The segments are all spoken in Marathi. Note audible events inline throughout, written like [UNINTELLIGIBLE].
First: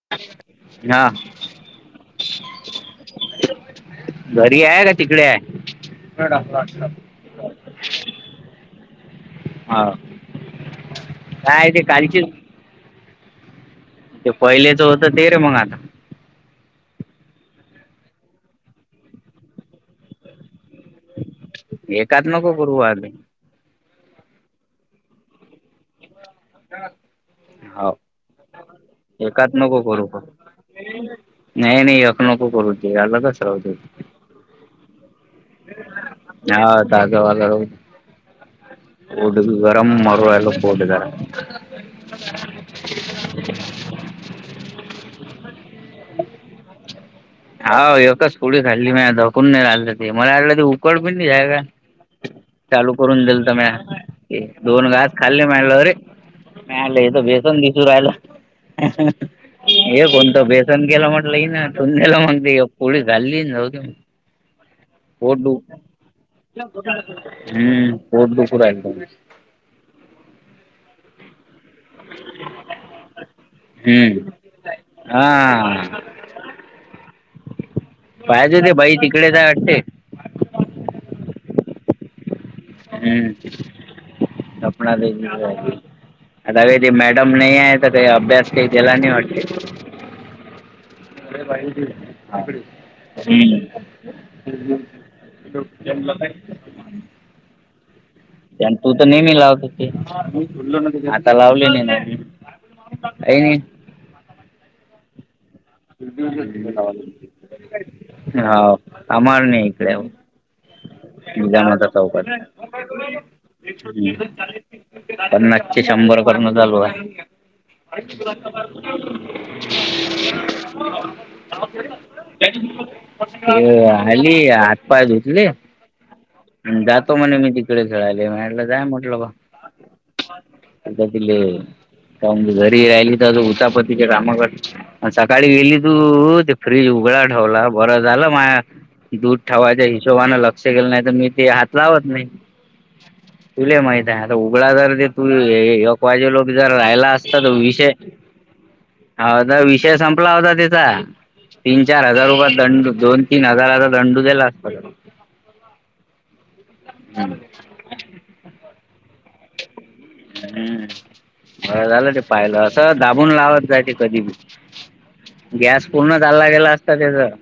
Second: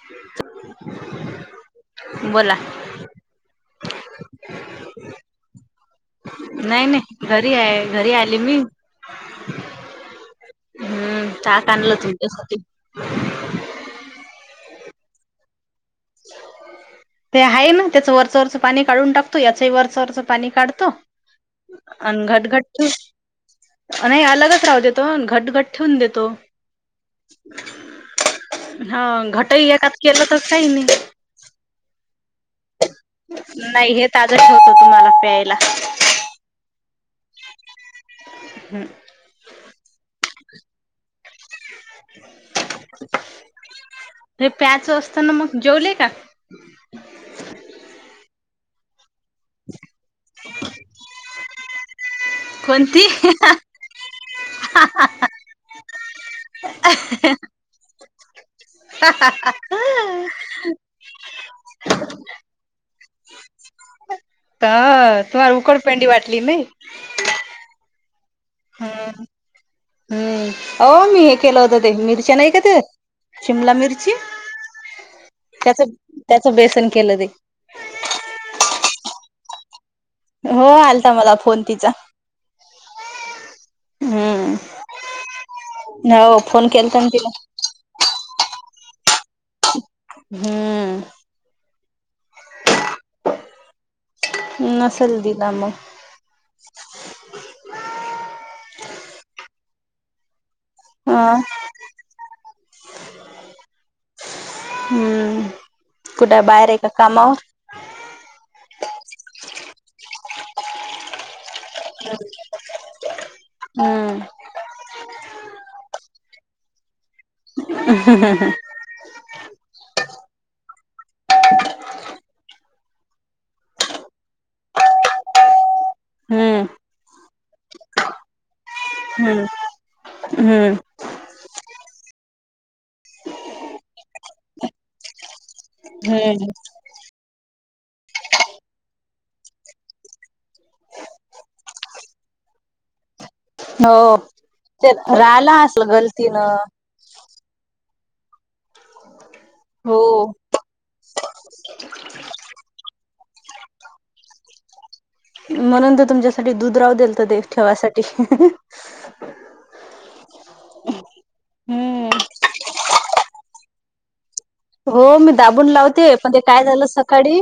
[UNINTELLIGIBLE] आह बोला घरी आहे. का तिकडे आहे. नाही नाही घरी आहे घरी आली मी [UNINTELLIGIBLE] हा [UNINTELLIGIBLE] हम् ताक आणलं तुमच्यासाठी. ते पहिलेच होत ते रे मग आता. [UNINTELLIGIBLE] [INAUDIBLE] ते आहे ना त्याचं वरचं वरचं पाणी काढून टाकतो. याचही वरच वरचं पाणी काढतो. एकात आणि घट नको घट, करू आले ठेवु अलगच राहू दे तो घट घट ठेवून देतो. [UNINTELLIGIBLE] हो. [UNINTELLIGIBLE] हा घटई नको एकात करू पण केलं तर काही नाही. नाही नाही अख नको करू ते अलगच राहू दे नाही हे [UNINTELLIGIBLE] ताज ठेवत तुम्हाला प्यायला. हा, ताज वाल पोट असं गरम मरू रायल पोट जरा [UNINTELLIGIBLE] प्यायच असत ना मग जेवले का?? हा एकच पोळी खाल्ली मी आता कोण नाय राधाती. मला वाटलं ते उकड पि आय काय चालू कोणती करून दिल तर, म्या दोन घास खाल्ले म्या म्हणलो रे, अरे हे तर बेसन दिसु राहिला हे [UNINTELLIGIBLE] कोणतं बेसन केल म्हटलं हिन ठेऊन दिल रे पण ती अ पोळी झालेलीच नव्हती. हा पोट तुम्हाला दुख उकडपेंडी वाटली [UNINTELLIGIBLE] नाही हम्म पोट दुखु राहिलं. हम्, आहो मी हे. केलं होत ते, मिरच्या नाही का ते शिमला मिरची हम्म. त्याच. हा त्याचं बेसन केलं ते. पाहिजे ते बाई तिकडे जा हट हो आलता मला फोन तिचा. हम्म! हम्म सपना बिजनेस हो फोन राहते ते केलता ना तिला मॅडम नाही आहे. सकाळी अभ्यास का केला न नाही वाते. हम्म! [UNINTELLIGIBLE] आपडे [UNINTELLIGIBLE] नसेल दिला मग [UNINTELLIGIBLE] लावताय तू तर नेहमी लावत ते ह आता लावले नाही. अईन. हम्म! कुठे बाहेर ए का कामावर? हाव आम्हाला न्यायचं. दहाहाजार चौसष्ट. हम! हम्म पन्नासचे शंभर पण चालू आहे. [INAUDIBLE] [UNINTELLIGIBLE] [INAUDIBLE] अ आली हातपाय धुतले ‌. हम्म जातो म्हणे मी तिकडे खेळाले म्हणाला जाय म्. हम्म! हम्म! घरी राहिली तर उतापतीच्या काम कर अन सकाळी गेली. तू हम्म ते फ्रीज उघड ठेवला बरं झालं माया. दूध ठेवायच्या हिशोबानें लक्ष केलं नाही तर मी ते हात लावत नाही. तुला माहित हो आहे. आता उघडा जर ते तू राहिला असल यकवाजे लोक गलतीनं जर राहिला अस विषय हाता विषय हो संपला होता त्याचा. तीन चार हजार रुपय दंडू दोन तीन हजाराचा दंडू दिला असत. म्हणून तर तुमच्यासाठी दुध राहूदलीत ते ठेवासाठी. हम्म! झालं हम्म ते पाहिलं असं दाबून लावत जाय ते कधी बी. हो मी दाबून गॅस लावते पूर्ण पण ते चालला काय गेला झालं असता त्याचा सकाळी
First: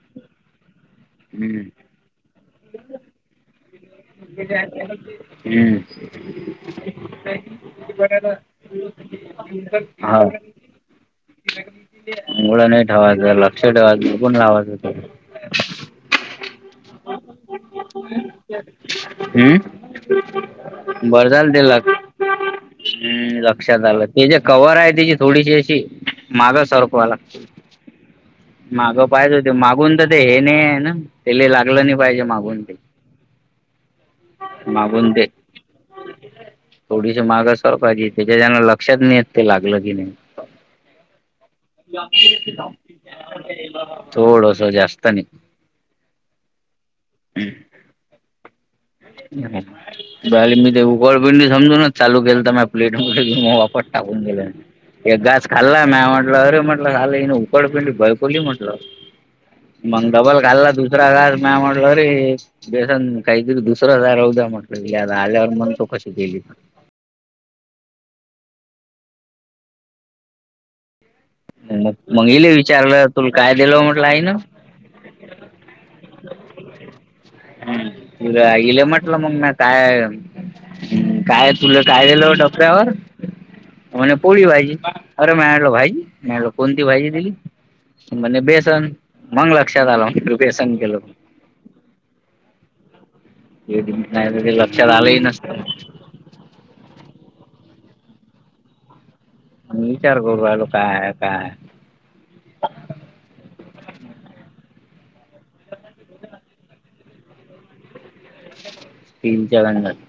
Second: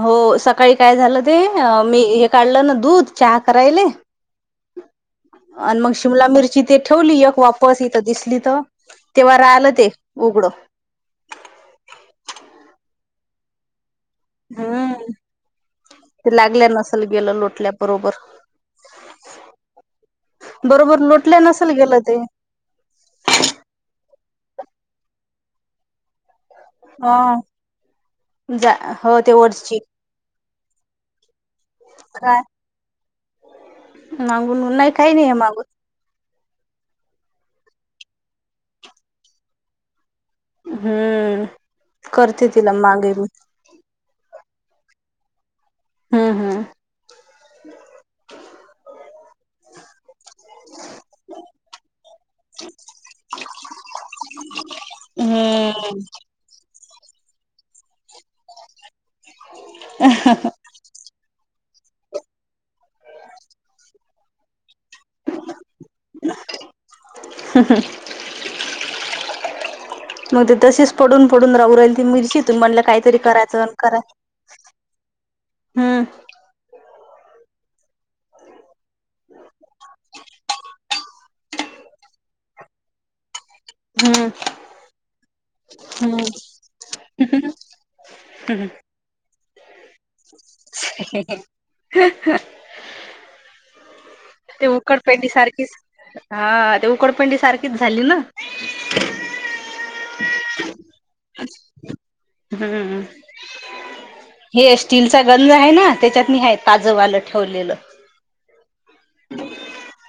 हो सकाळी काय झालं ते हम्म मी हे काढलं ना दूध चहा करायले. [UNINTELLIGIBLE] हम आणि मग शिमला मिरची ते ठेवली एक वापस इथं दिसली तर तेव्हा राहिलं ते [UNINTELLIGIBLE] हा उघडं मुळा नाही ठेवाय गेलात. ठेवलास बघून. हम्म! लागल्या नसल गेलं लोटल्या बरोबर. हम्म बरोबर बर लोटल्या झालं नसेल दिलत. गेलं ते हम्म लक्षात आलं ते ज कव्हर आहे तिची थोडीशी अशी. माग सरकवायला हा लागतंय. जा मागं हो ते पाहिज होते. वरची मागून तर ते हे नाही आहे ना! तेला लागलं नाही पाहिजे काय मागून ते. मागून नाही काही नाही आहे मागून थोडीशी मागासवर पाहिजे त्याच्याच्यान लक्षात नाहीेत ते लागलं की नाही. हम्म करते तिला मागे मी [UNINTELLIGIBLE] [INAUDIBLE] थोडस जास्तनी हम्म हम्. [UNINTELLIGIBLE] मी ते उकळपिंडी समजून चालू केल तर म प्लेट म कि मग वापर टाकून गेलं. एक गास खल्ला म हम्म म्हटलं अरे म्हटलं खाली उकडपिंडी कोणी म्हटल मग डबल घालना तु. दुस हजार म्या म्हल र बेसन काहीतरी दुसर हजा [UNINTELLIGIBLE] आल्यावर म्हणतो कशी गेली. मग ते तसेच पडून पडून राहू मग राहिल त मी मग दिशीत इले म्हणलं विचारलं काहीतरी तुला काय करायचं दिलं करा. म्हटलं आई न हम्म हम् इले म्हटलं मग ना काय? काय तुला काय दिलं डॉकऱ्यावर? हम्म हम्म [UNINTELLIGIBLE] म्हणजे बेसन मंग लक्षात आलं. म्हटलं बेसन केलं [INAUDIBLE] नाही ते लक्षात आलंही उकडपेंडी नसत. सारखीच हा ते उकडपंडी सारखीच झाली ना. मी विचार करू राहिलो काय आहे काय. हम्म हे स्टीलचा गंज आहे ना त्याच्यात आहे ताजं वालं ठेवलेलं. [INAUDIBLE]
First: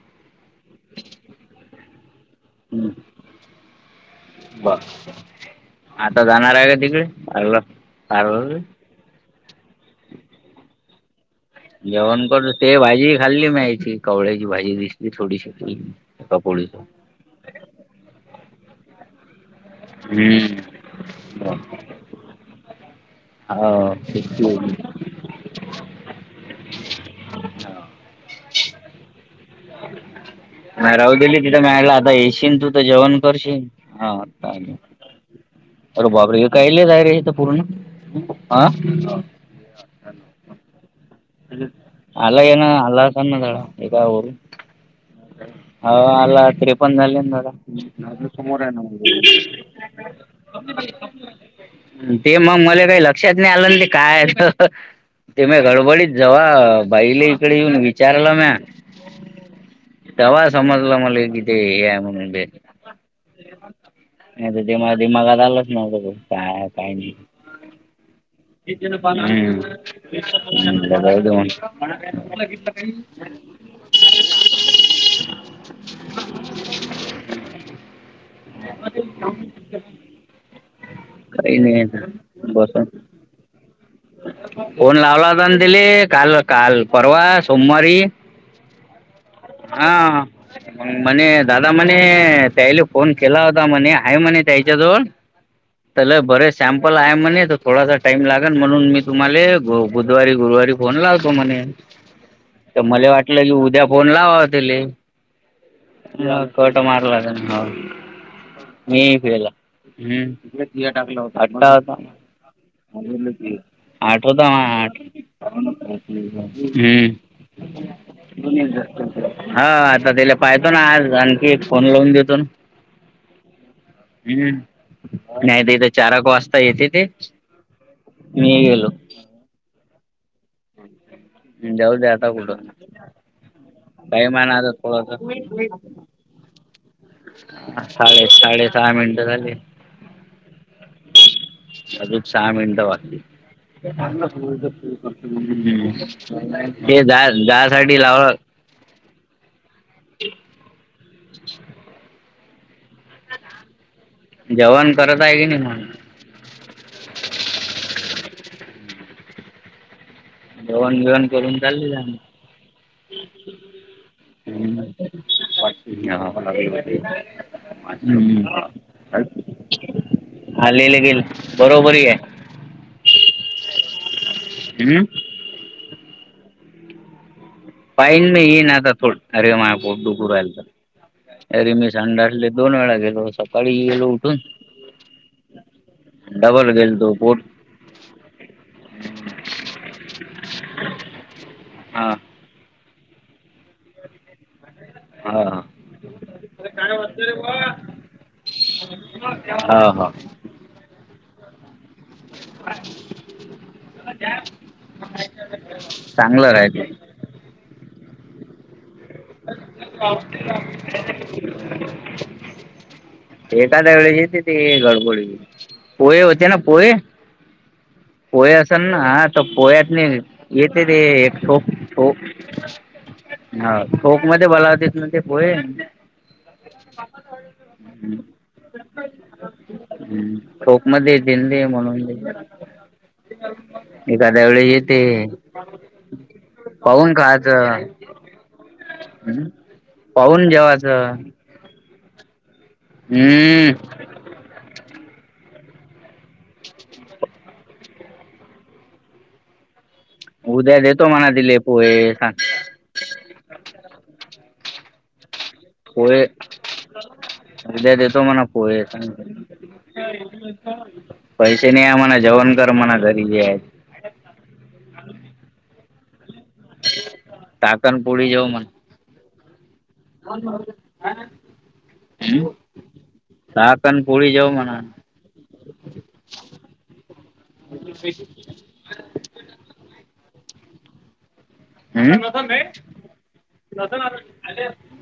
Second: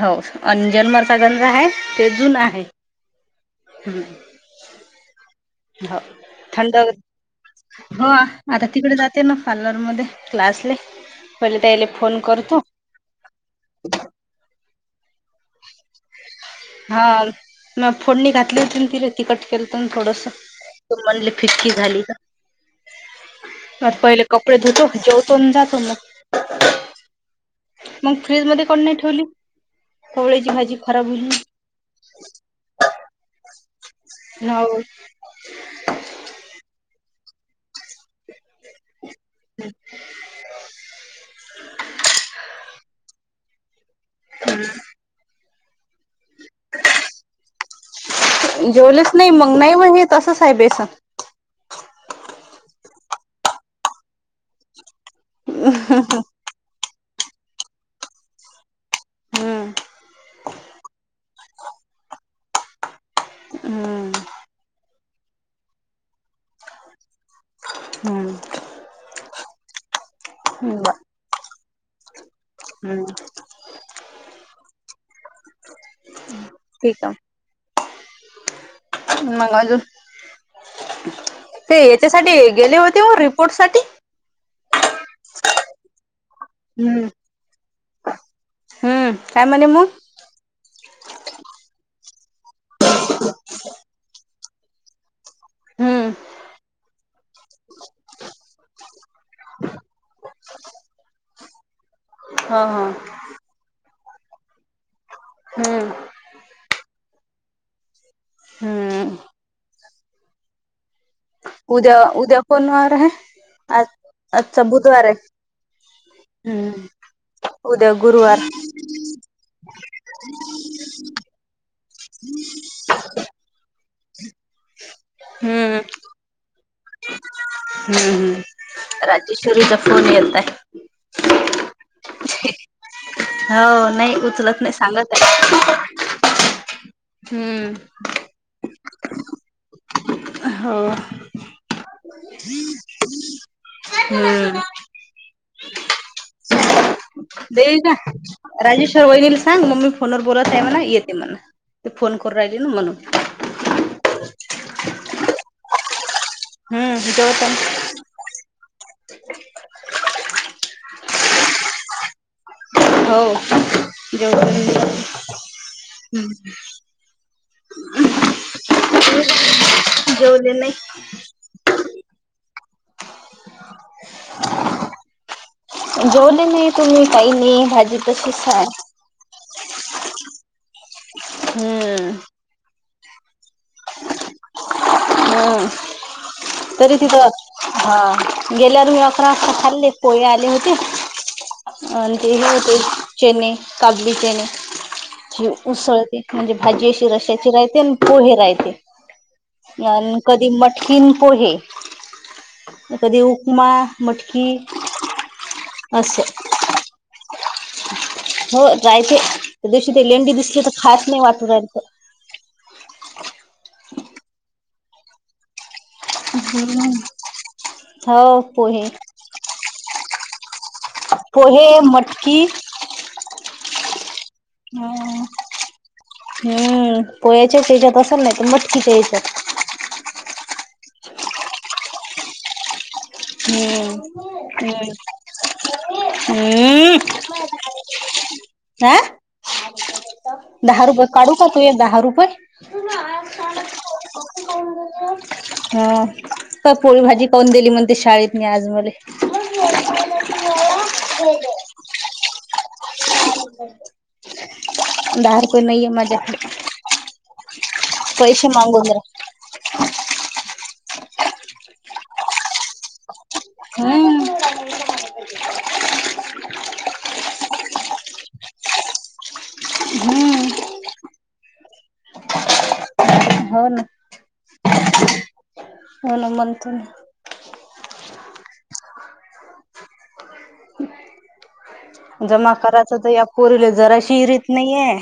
हो अंजनमरचा गंध आहे ते जुून आहे ह. ब आता जाणार आहे थंड का तिकडे [UNINTELLIGIBLE] ते ना पार्लरमध्ये क्लासले. पहिले त्याले फोन जेवण करत करतो ते भाजी खाल्ली म्यायची कवळ्याची भाजी दिसली थोडीशी. कपोडीची हा म फोडणी घातली होती ति तिकट केलं होत थोडस. मनली हो फिकी झाली का म पहिले तितकी कपडे होती धुतो जेवतो. सजा तो मग मग फ्रीज मध्ये कोण नाही ठेवली. कवळ्याची भाजी नाही खराब राहू होईल. दिली आता येशन तू तर जेवण करशील. हा चालेल होव. अरे बाबरे हे काहीले तयर आहे तर पूर्ण ह. [INAUDIBLE] [UNINTELLIGIBLE] [INAUDIBLE] मग जेवलेच नाही मग नाही मग हे तसंच आहे बेसन [UNINTELLIGIBLE] ते मग मले काही लक्षात नाही आलं ना ते काय आहेत ते म्या गडबडीत जवा बाईले इकडे येऊन विचारलं म्या हम्म तेव्हा समजलं मला हे कि ते हे आहे म्हणून ते उम्म. नाही ते दिमा दिमागात आलंच नव्हत तो काय काही नाही हम्म. हम्म बर डबल हम्म ब [INAUDIBLE] ठीक आ मग अजून [INAUDIBLE] काही ते नाही आता याच्यासाठी गेले बसून होते ओ रिपोर्टसाठी फोन लावला होता ना तिले काल अ काल हम्म परवा सोमवारी हम्म काय म्हणे मग हा मग म्हणे दादा म्हणे त्याईला फोन केला होता म्हणे आहे म्हणे त्याच्याजवळ. हम्म त्याला बरे सॅम्पल आहे म्हणे थोडासा. टाईम लागल म्हणून मी तुम्हाला बुधवारी गुरुवारी फोन लावतो म्हणे. हा तर हा मले वाटलं की उद्या फोन लावाव तिले हम्म की अ कट मारला त्यानी हो मी हम्म प्यायला हम्म [UNINTELLIGIBLE] टाकला होता अट्टा होता कोणवार हाय आज आठ होता आजचा आठ बुधवार आहे हम हम्म उद्या गुरवार हा आता त्याले पायतो ना आज आणखी एक फोन लावून देतो न हम्म नाही हम्म तिथं चारक वाजता येते ते हम्म मी गेलो हम्म राजेश्वरी फोन येताय जाऊदे आता कुठं हो नाही टाइम उचलत नाही [UNINTELLIGIBLE] सांगत थोडंसं आहे हम्म साडे साडेसहा मिनिटं झाली. हो अजूक सहा मिनिटं हम्म बाकीत ते जा देईल का जायसाठी लावलं राजेश्वर वहिनीला सांग मम्मी फोनवर बोलत आहे म्हणा येते म्हणा ते फोन करू राहिली ना म्हणून जेवण करत आहे की नाही मग हम हित होतं न [UNINTELLIGIBLE] जेवन गिवन करून चालली जाय मग हो [INAUDIBLE] हम्म. [UNINTELLIGIBLE] जेवले नाही गेले गेले बरोबर घ्या उहूं. जेवले नाही तुम्ही काही नाही भाजी पाहिन मी तशीच हाय येईन आता थोड अरे माय पोट दुखू राहिलत अरे मी हम्म संडासले दोन वेळा गेलो सप पिल्याला उठून हम्म. [UNINTELLIGIBLE] डबल तरी गेलतो तिथं पोट हा गेल्यावर मी अकरा वाजता खाल्लेत पोहे आले होते हा अन ते हे होते चेने काचबी चेने हा ही उसळते म्हणजे भाजी अशी रशाची रायते अन पोहे राय य हा हा यान कधी मटकीन पोहे ए कधी उपमा मटकी असं चांगलं राहिच. हो जायचे दिवशी ते लेंडी दिसली तर खास नाही वाटत रायच. एखाद्या वेळे येते ते गडबडी. पोहे होते ना पोहे पोहे असल ना हा तर पोह्यात नाही. येते ते एक पोहे ठोपो मटकी हा. कोक मध्ये बलावतीत ते अं पो हम्म पोयाच्याच याच्यात असेल नाही तर मटकीच्याच्यात. हम्म खोक मध्ये दिनली म्हणून. हम्म एखाद्या वेळेस हम्. येते हम्म पाहून ह. हम् पाहून जेवाचं. त दहा रुपये. हम्म ह काय पोळी भाजी काऊून दिली म्हणते शाळेत म आज मले. उद्या देतो म्हणा तिले पोहे सांग [INAUDIBLE] दहा रुपय नाहीये पोहे माझ्याकडं उद्या देतो म्हणा पैसे मागून पोहे जरा सांग पैसे नाहीये म्हणा जेवण कर म्हणा घरी जे हाय ते हम्म ताकन पोडी जाव मण.. हो हम्म म हम् हो ना साकनपोळी जाव म्हणा. मन म्हणत. ै [UNINTELLIGIBLE] जमा करायच तर या पोरीले जरा शिरीत नाहीये.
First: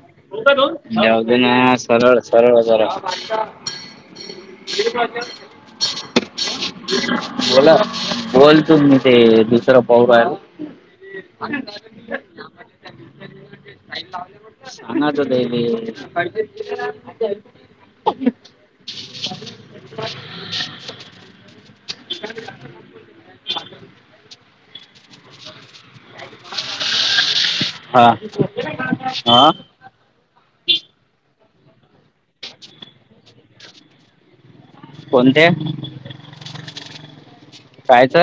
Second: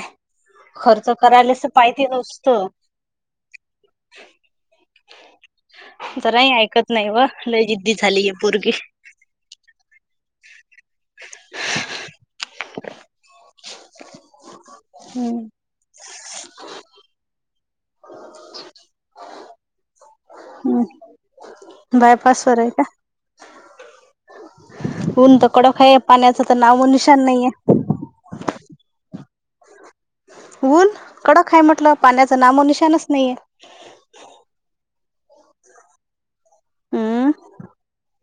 खर्च याद ना करायलाच पाहिजे सरळ नुसतं सरळजार. जराही ऐकत नाही व [UNINTELLIGIBLE] लय बोला जिद्दी झाली आहे पोरगी बोलतो मी ते दुसरं पौरा आहेला [UNINTELLIGIBLE] हम्म [UNINTELLIGIBLE] [UNINTELLIGIBLE] हम् बायपास वर आहे का? ऊन तर कडोखाय पाण्याच तर नामो निशान नाहीये. हां हा. ऊन कडक हाय म्हटलं पाण्याचं नामो निशानच नाहीये. कोणत्या हम्म कायच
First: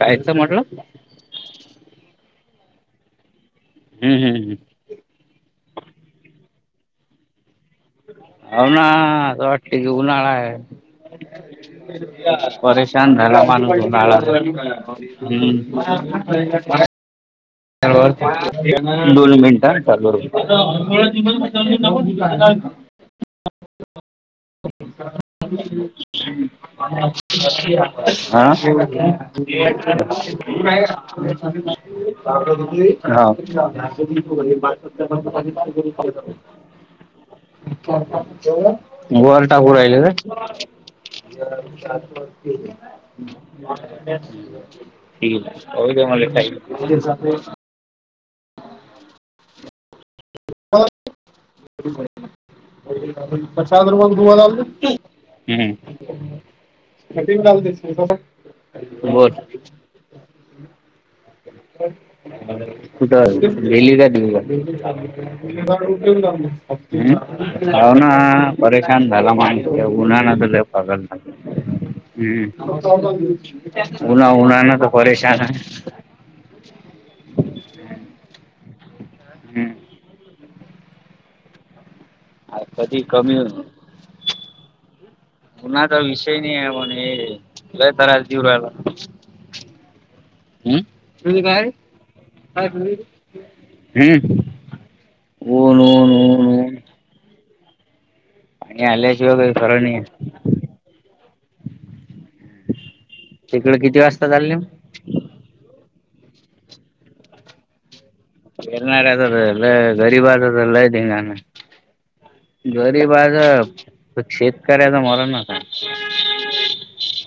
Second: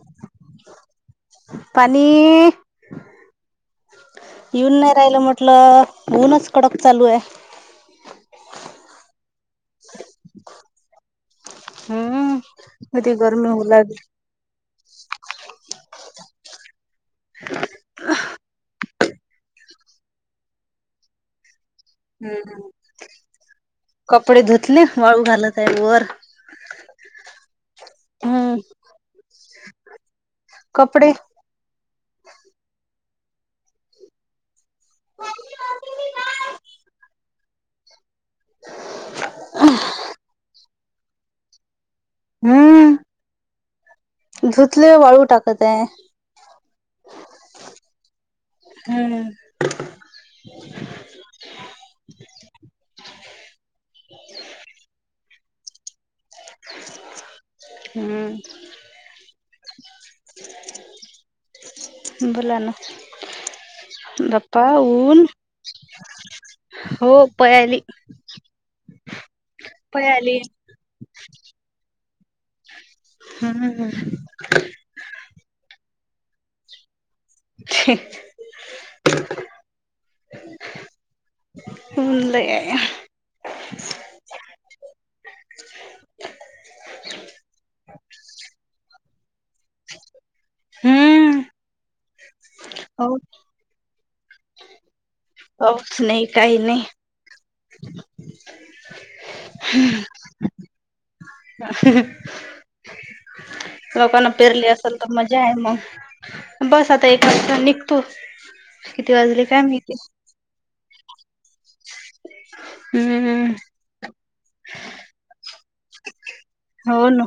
कायच म्हटलं? पानी हम्म हम्म हम्म येऊन नाही राहिलं म्हटलं ऊनच कडक चालू आहे. हो ना तो वाटे उन्हाळा आहे. हम्म परेशान किती झाला [UNINTELLIGIBLE] गरमी होऊ हम्म. लागली दोन मिनिटां चा बब हम्म [UNINTELLIGIBLE] कपडे धुतले वाळू घालत आहे वर [UNINTELLIGIBLE] हम्म हा [UNINTELLIGIBLE] कपडे [UNINTELLIGIBLE] हा [UNINTELLIGIBLE] [UNINTELLIGIBLE] [UNINTELLIGIBLE] वर टाकू राहिले ना. [UNINTELLIGIBLE] हम्म धुतले वाळू ठी टाकत आहे [UNINTELLIGIBLE] [UNINTELLIGIBLE] हम्म. [UNINTELLIGIBLE] प्रसाद रग घुवा लात [UNINTELLIGIBLE] हम्म हम्म [UNINTELLIGIBLE] बोल बोला ना [UNINTELLIGIBLE] [UNINTELLIGIBLE] गेली का देविका? बाप्पा ऊन ह् हो पयाली जाऊ ना परेशान झाला माणस उन्हान पयाली तर लय गल हम् हम्म उना उन्हान तर परेशान आहे. हम्म. [INAUDIBLE] लय आज आहे. कधी कमी हो कोणाचा विषय नाही पण हे लई त्रास देऊ राहिला. म हम्म तुझ काय कायु हो [UNINTELLIGIBLE] हम् हो न पाऊस न नाही काही न नाही [INAUDIBLE] पाणी आल्या शिवा का खर नाही तिकडं किती वाजता लोकांना चाललं? पेरली असेल मजा आहे मग बस आता एक वाजता निघतो. किती येरणारार वाजले काय आ माहिती गरीबाचा तर लय धिंगाणा आहे. गरीब हम्म आहेज शेतकऱ्याचा मरनच हाय. हो ना.